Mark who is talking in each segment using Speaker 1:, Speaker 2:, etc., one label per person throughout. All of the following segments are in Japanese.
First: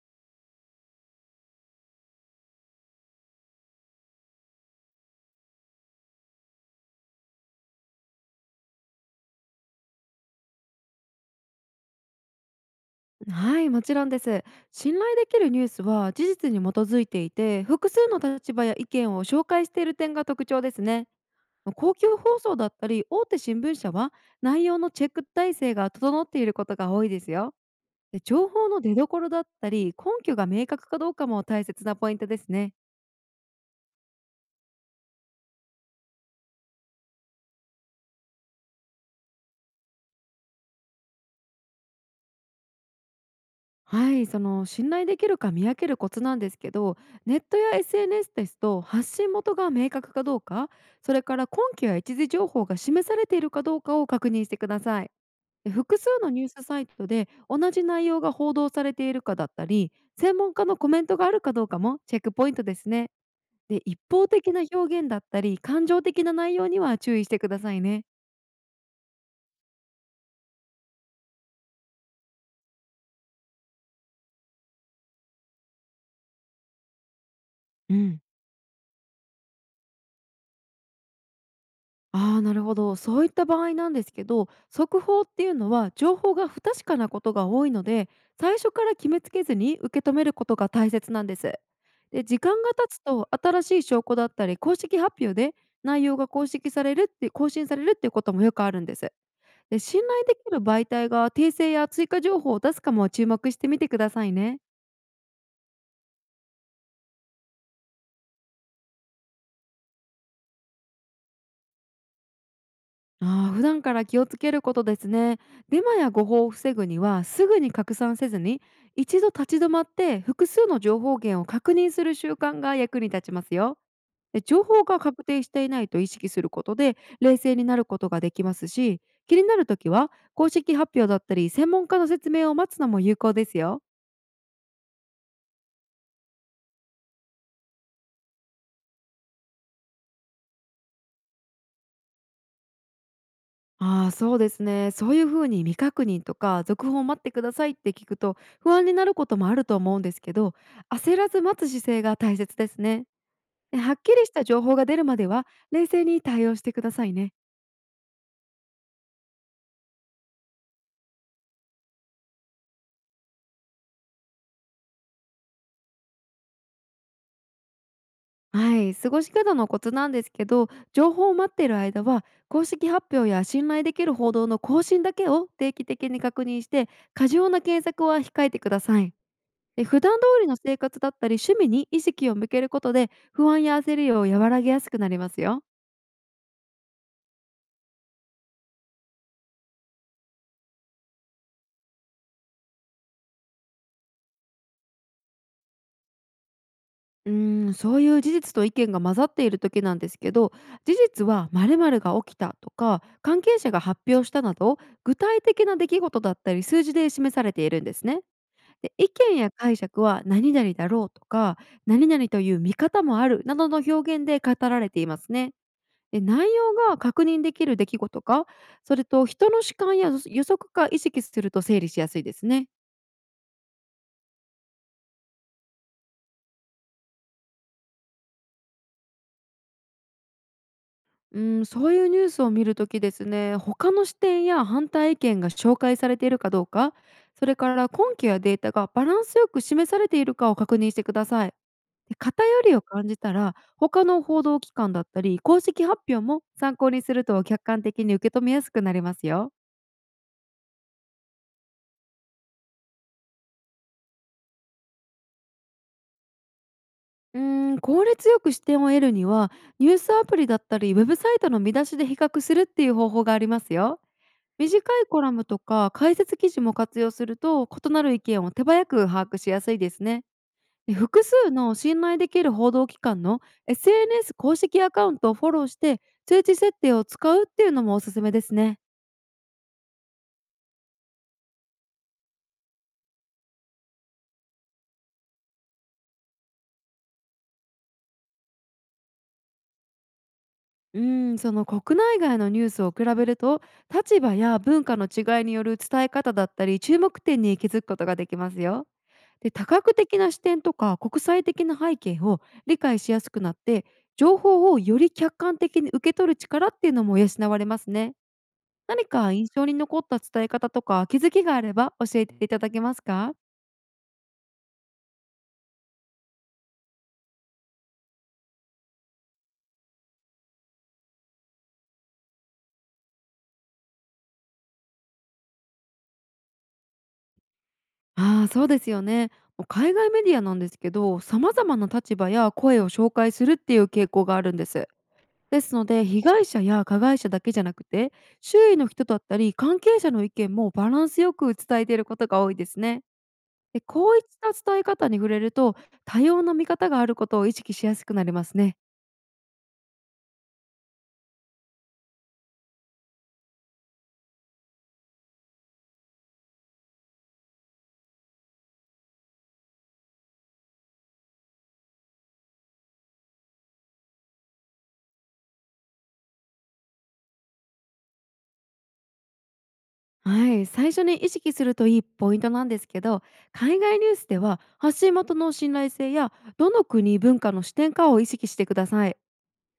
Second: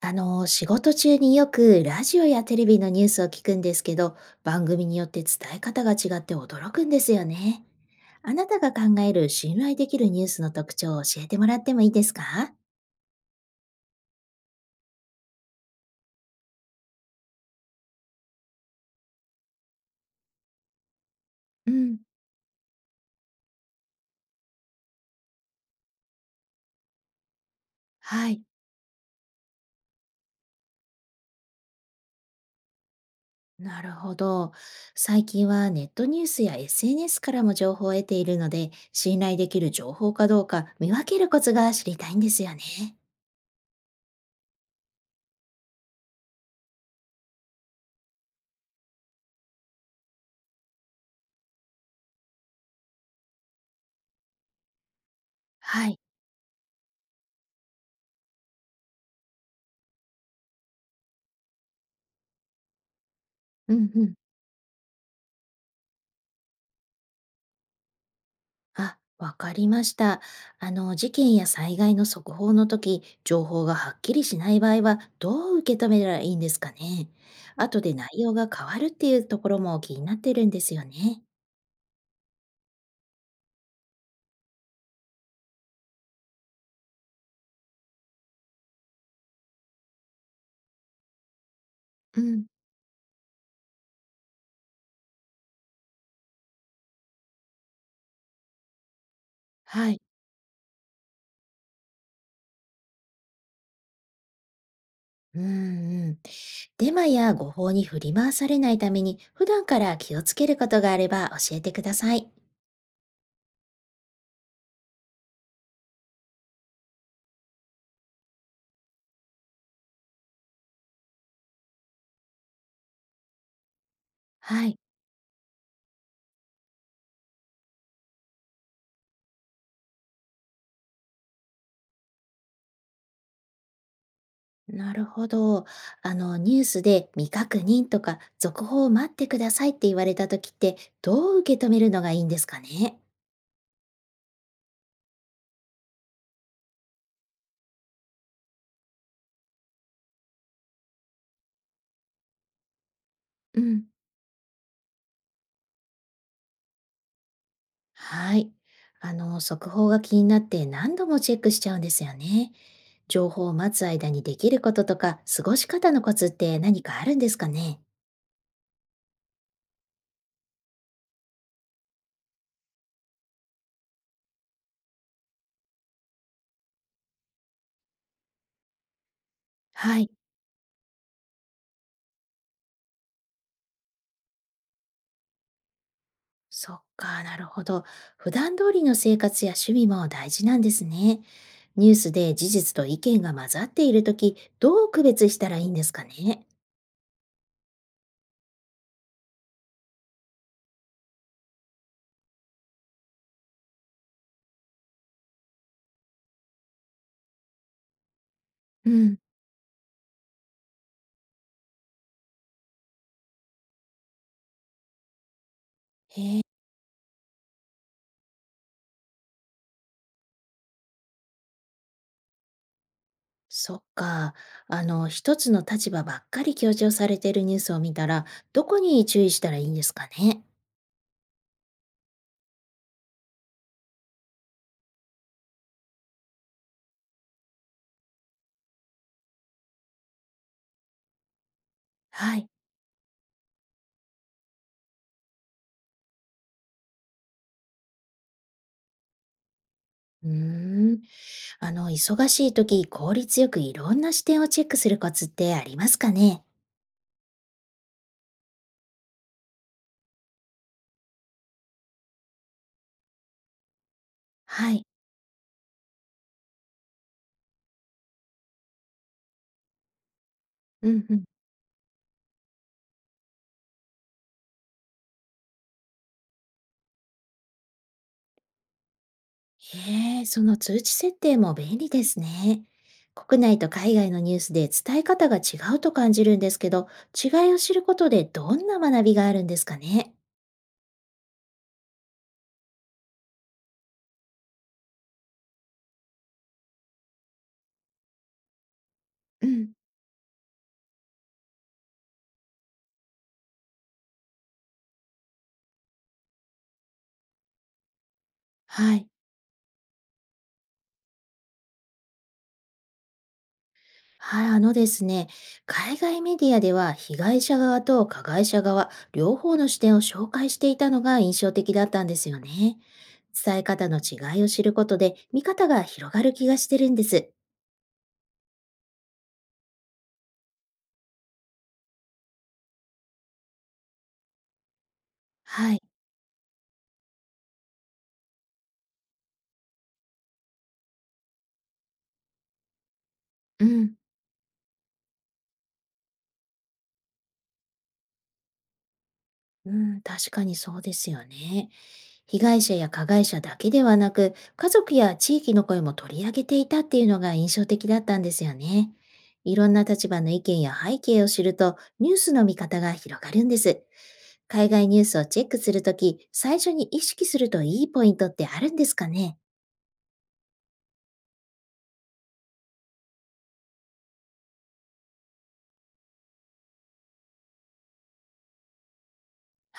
Speaker 1: 仕事中によくラジオやテレビのニュースを聞くんですけど、番組によって伝え方が違って驚くんですよね。あなたが考える信頼できるニュースの特徴を教えてもらってもいいですか？
Speaker 2: はい、もちろんです。信頼できるニュースは事実に基づいていて、複数の立場や意見を紹介している点が特徴ですね。
Speaker 1: う
Speaker 2: 公
Speaker 1: ん、
Speaker 2: 共放送だったり大手新聞社は、内容のチェック体制が整っていることが多いですよ。で、
Speaker 1: はい。
Speaker 2: 情報の出どころだったり根拠が明確かどうかも大切なポイントですね。
Speaker 1: なるほど。最近はネットニュースや SNS からも情報を得ているので、信頼できる情報かどうか見分けるコツが知りたいんですよね。
Speaker 2: はい、その信頼できるか見分けるコツなんですけど、ネットや SNS ですと、発信元が明確かどうか、それから根拠や一時情報が示されているかどうかを確認してください。で、
Speaker 1: は
Speaker 2: 複
Speaker 1: い。
Speaker 2: 数のニュースサイトで同じ内容が報道されているかだったり、専門家のコメントがあるかどうかもチェックポイントですね。
Speaker 1: う
Speaker 2: で、
Speaker 1: ん
Speaker 2: 一
Speaker 1: うん。
Speaker 2: 方的な表現だったり、感情的な内容には注意してくださいね。
Speaker 1: あ、わかりました。事件や災害の速報の時、情報がはっきりしない場合は、どう受け止めたらいいんですかね。後で
Speaker 2: う
Speaker 1: 内
Speaker 2: ん。
Speaker 1: 容が変わるっていうところも気になってるんですよね。
Speaker 2: ああ、なるほど。そういった場合なんですけど、速報っていうのは情報が不確かなことが多いので、最初から決めつけずに受け止めることが大切なんです。
Speaker 1: う
Speaker 2: で、時
Speaker 1: ん、
Speaker 2: 間が経つと新しい証拠だったり公式発表で、内容が公式されるって更新されるっていうこともよくあるんです。で、
Speaker 1: は
Speaker 2: 信
Speaker 1: い。
Speaker 2: 頼できる媒体が訂正や追加情報を出すかも注目してみてくださいね。
Speaker 1: うんうん。デマや誤報に振り回されないために、普段から気をつけることがあれば教えてください。
Speaker 2: ああ、普段から気をつけることですね。デマや誤報を防ぐには、すぐに拡散せずに、一度立ち止まって複数の情報源を確認する習慣が役に立ちますよ。で、情
Speaker 1: はい。
Speaker 2: 報が確定していないと意識することで、冷静になることができますし、気になるときは、公式発表だったり、専門家の説明を待つのも有効ですよ。
Speaker 1: なるほど。ニュースで未確認とか続報を待ってくださいって言われた時って、どう受け止めるのがいいんですかね？
Speaker 2: ああ、そうですね。そういうふうに未確認とか、続報を待ってくださいって聞くと、不安になることもあると思うんですけど、焦らず待つ姿勢が大切ですね。
Speaker 1: うん、
Speaker 2: はっきりした情報が出るまでは、冷静に対応してくださいね。
Speaker 1: はい。速報が気になって何度もチェックしちゃうんですよね。情報を待つ間にできることとか、過ごし方のコツって何かあるんですかね？
Speaker 2: はい、過ごし方のコツなんですけど、情報を待っている間は公式発表や信頼できる報道の更新だけを定期的に確認して、過剰な検索は控えてください。で、
Speaker 1: は
Speaker 2: 普
Speaker 1: い。
Speaker 2: 段通りの生活だったり趣味に意識を向けることで、不安や焦りを和らげやすくなりますよ。
Speaker 1: そっか、なるほど。普段通りの生活や趣味も大事なんですね。ニュースで事実と意見が混ざっているとき、どう区別したらいいんですかね？
Speaker 2: うーん、そういう事実と意見が混ざっている時なんですけど、事実は〇〇が起きたとか関係者が発表したなど、具体的な出来事だったり数字で示されているんですね。
Speaker 1: う
Speaker 2: で、意
Speaker 1: ん。
Speaker 2: 見や解釈は何々だろうとか、何々という見方もあるなどの表現で語られていますね。で、
Speaker 1: へえ、
Speaker 2: 内容が確認できる出来事か、それと人の主観や予測か意識すると整理しやすいですね。
Speaker 1: そっか。一つの立場ばっかり強調されているニュースを見たら、どこに注意したらいいんですかね。
Speaker 2: うん、そういうニュースを見るときですね、他の視点や反対意見が紹介されているかどうか、それから根拠やデータがバランスよく示されているかを確認してください。で、
Speaker 1: は
Speaker 2: 偏
Speaker 1: い。
Speaker 2: りを感じたら、他の報道機関だったり、公式発表も参考にすると客観的に受け止めやすくなりますよ。
Speaker 1: うーん。忙しい時、効率よくいろんな視点をチェックするコツってありますかね。
Speaker 2: うーん、効率よく視点を得るには、ニュースアプリだったり、ウェブサイトの見出しで比較するっていう方法がありますよ。
Speaker 1: は
Speaker 2: 短
Speaker 1: い。
Speaker 2: いコラムとか解説記事も活用すると、異なる意見を手早く把握しやすいですね。
Speaker 1: う
Speaker 2: で、
Speaker 1: んうん。
Speaker 2: 複数の信頼できる報道機関の SNS 公式アカウントをフォローして、通知設定を使うっていうのもおすすめですね。
Speaker 1: へえ、その通知設定も便利ですね。国内と海外のニュースで伝え方が違うと感じるんですけど、違いを知ることでどんな学びがあるんですかね。
Speaker 2: うん、その国内外のニュースを比べると、立場や文化の違いによる伝え方だったり注目点に気づくことができますよ。
Speaker 1: う
Speaker 2: で、多
Speaker 1: ん。
Speaker 2: 角的な視点とか国際的な背景を理解しやすくなって、情報をより客観的に受け取る力っていうのも養われますね。
Speaker 1: は
Speaker 2: 何
Speaker 1: い。
Speaker 2: か印象に残った伝え方とか気づきがあれば教えていただけますか？
Speaker 1: はい、あのですね、海外メディアでは被害者側と加害者側、両方の視点を紹介していたのが印象的だったんですよね。伝え方の違いを知ることで、見方が広がる気がしてるんです。
Speaker 2: ああ、そうですよね。もう海外メディアなんですけど、様々な立場や声を紹介するっていう傾向があるんです。で
Speaker 1: は
Speaker 2: す
Speaker 1: い。
Speaker 2: ので、被害者や加害者だけじゃなくて、周囲の人だったり関係者の意見もバランスよく伝えていることが多いですね。
Speaker 1: う
Speaker 2: で、
Speaker 1: ん。
Speaker 2: こういった伝え方に触れると、多様な見方があることを意識しやすくなりますね。
Speaker 1: うん、確かにそうですよね。被害者や加害者だけではなく、家族や地域の声も取り上げていたっていうのが印象的だったんですよね。いろんな立場の意見や背景を知ると、ニュースの見方が広がるんです。海外ニュースをチェックするとき、最初に意識するといいポイントってあるんですかね？
Speaker 2: はい、最初に意識するといいポイントなんですけど、海外ニュースでは発信元の信頼性や、どの国文化の視点かを意識してください。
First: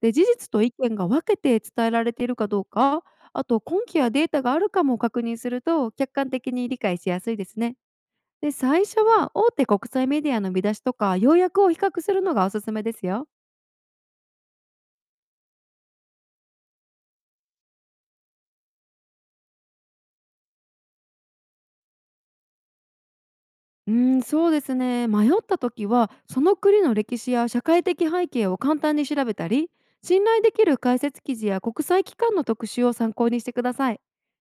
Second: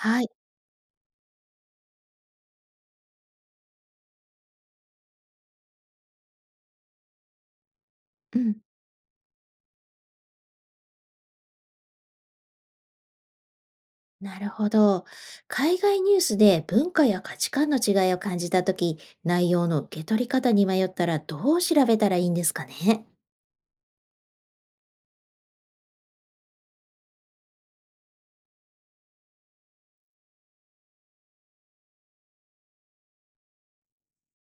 Speaker 2: で、事
Speaker 1: い。
Speaker 2: 実と意見が分けて伝えられているかどうか、あと根拠やデータがあるかも確認すると客観的に理解しやすいですね。
Speaker 1: う
Speaker 2: で、
Speaker 1: ん。
Speaker 2: 最初は大手国際メディアの見出しとか要約を比較するのがおすすめですよ。
Speaker 1: なるほど。海外ニュースで文化や価値観の違いを感じたとき、内容の受け取り方に迷ったらどう調べたらいいんですかね？
Speaker 2: うん、そうですね。迷った時は、その国の歴史や社会的背景を簡単に調べたり、信頼できる解説記事や国際機関の特集を参考にしてください。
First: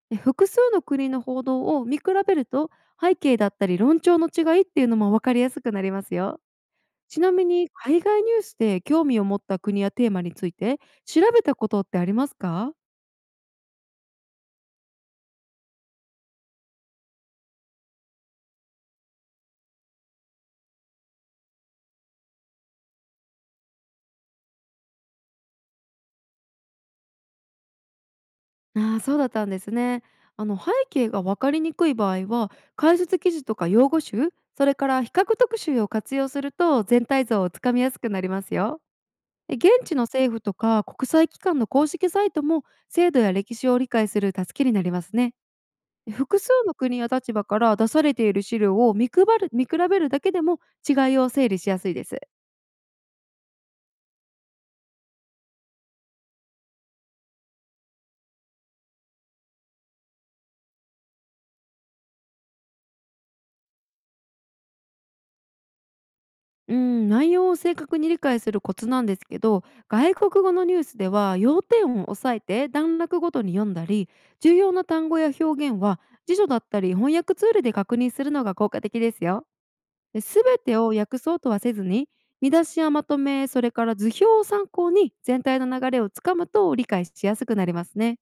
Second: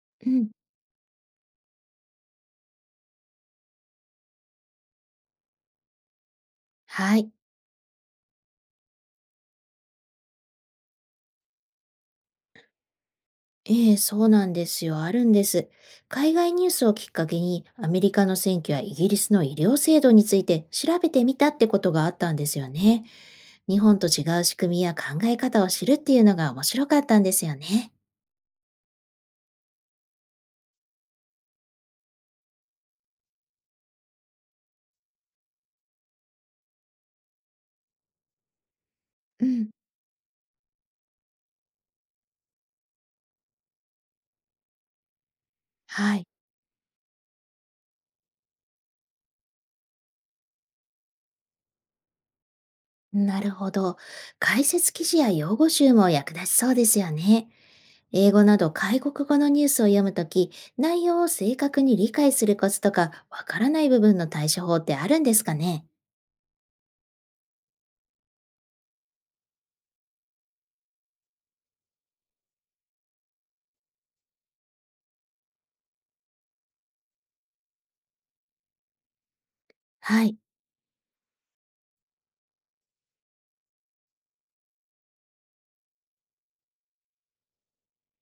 Speaker 2: で、
Speaker 1: う
Speaker 2: 複
Speaker 1: ん。
Speaker 2: 数の国の報道を見比べると、背景だったり論調の違いっていうのも分かりやすくなりますよ。
Speaker 1: は
Speaker 2: ち
Speaker 1: い。
Speaker 2: なみに、海外ニュースで興味を持った国やテーマについて調べたことってありますか？
Speaker 1: ええ、そうなんですよ。あるんです。海外ニュースをきっかけに、アメリカの選挙やイギリスの医療制度について調べてみたってことがあったんですよね。日本と違う仕組みや考え方を知るっていうのが面白かったんですよね。
Speaker 2: ああ、そうだったんですね。背景が分かりにくい場合は、解説記事とか用語集、それから比較特集を活用すると全体像をつかみやすくなりますよ。
Speaker 1: う
Speaker 2: で、
Speaker 1: ん。
Speaker 2: 現地の政府とか国際機関の公式サイトも制度や歴史を理解する助けになりますね。で、
Speaker 1: はい。
Speaker 2: 複数の国や立場から出されている資料を見比べるだけでも、違いを整理しやすいです。
Speaker 1: なるほど。解説記事や用語集も役立ちそうですよね。英語など外国語のニュースを読むとき、内容を正確に理解するコツとか、わからない部分の対処法ってあるんですかね？
Speaker 2: うーん、内容を正確に理解するコツなんですけど、外国語のニュースでは要点を押さえて段落ごとに読んだり、重要な単語や表現は辞書だったり翻訳ツールで確認するのが効果的ですよ。で、
Speaker 1: はい。
Speaker 2: 全てを訳そうとはせずに、見出しやまとめ、それから図表を参考に全体の流れをつかむと理解しやすくなりますね。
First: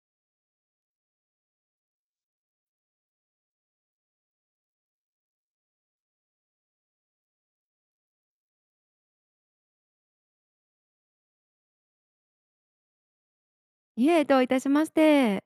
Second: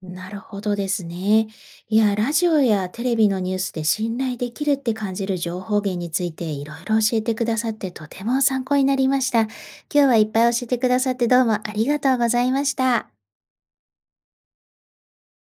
Speaker 1: なるほどですね。いや、ラジオやテレビのニュースで信頼できるって感じる情報源についていろいろ教えてくださってとても参考になりました。今日はいっぱい教えてくださってどうもありがとうございました。
Speaker 2: いえ、どういたしまして。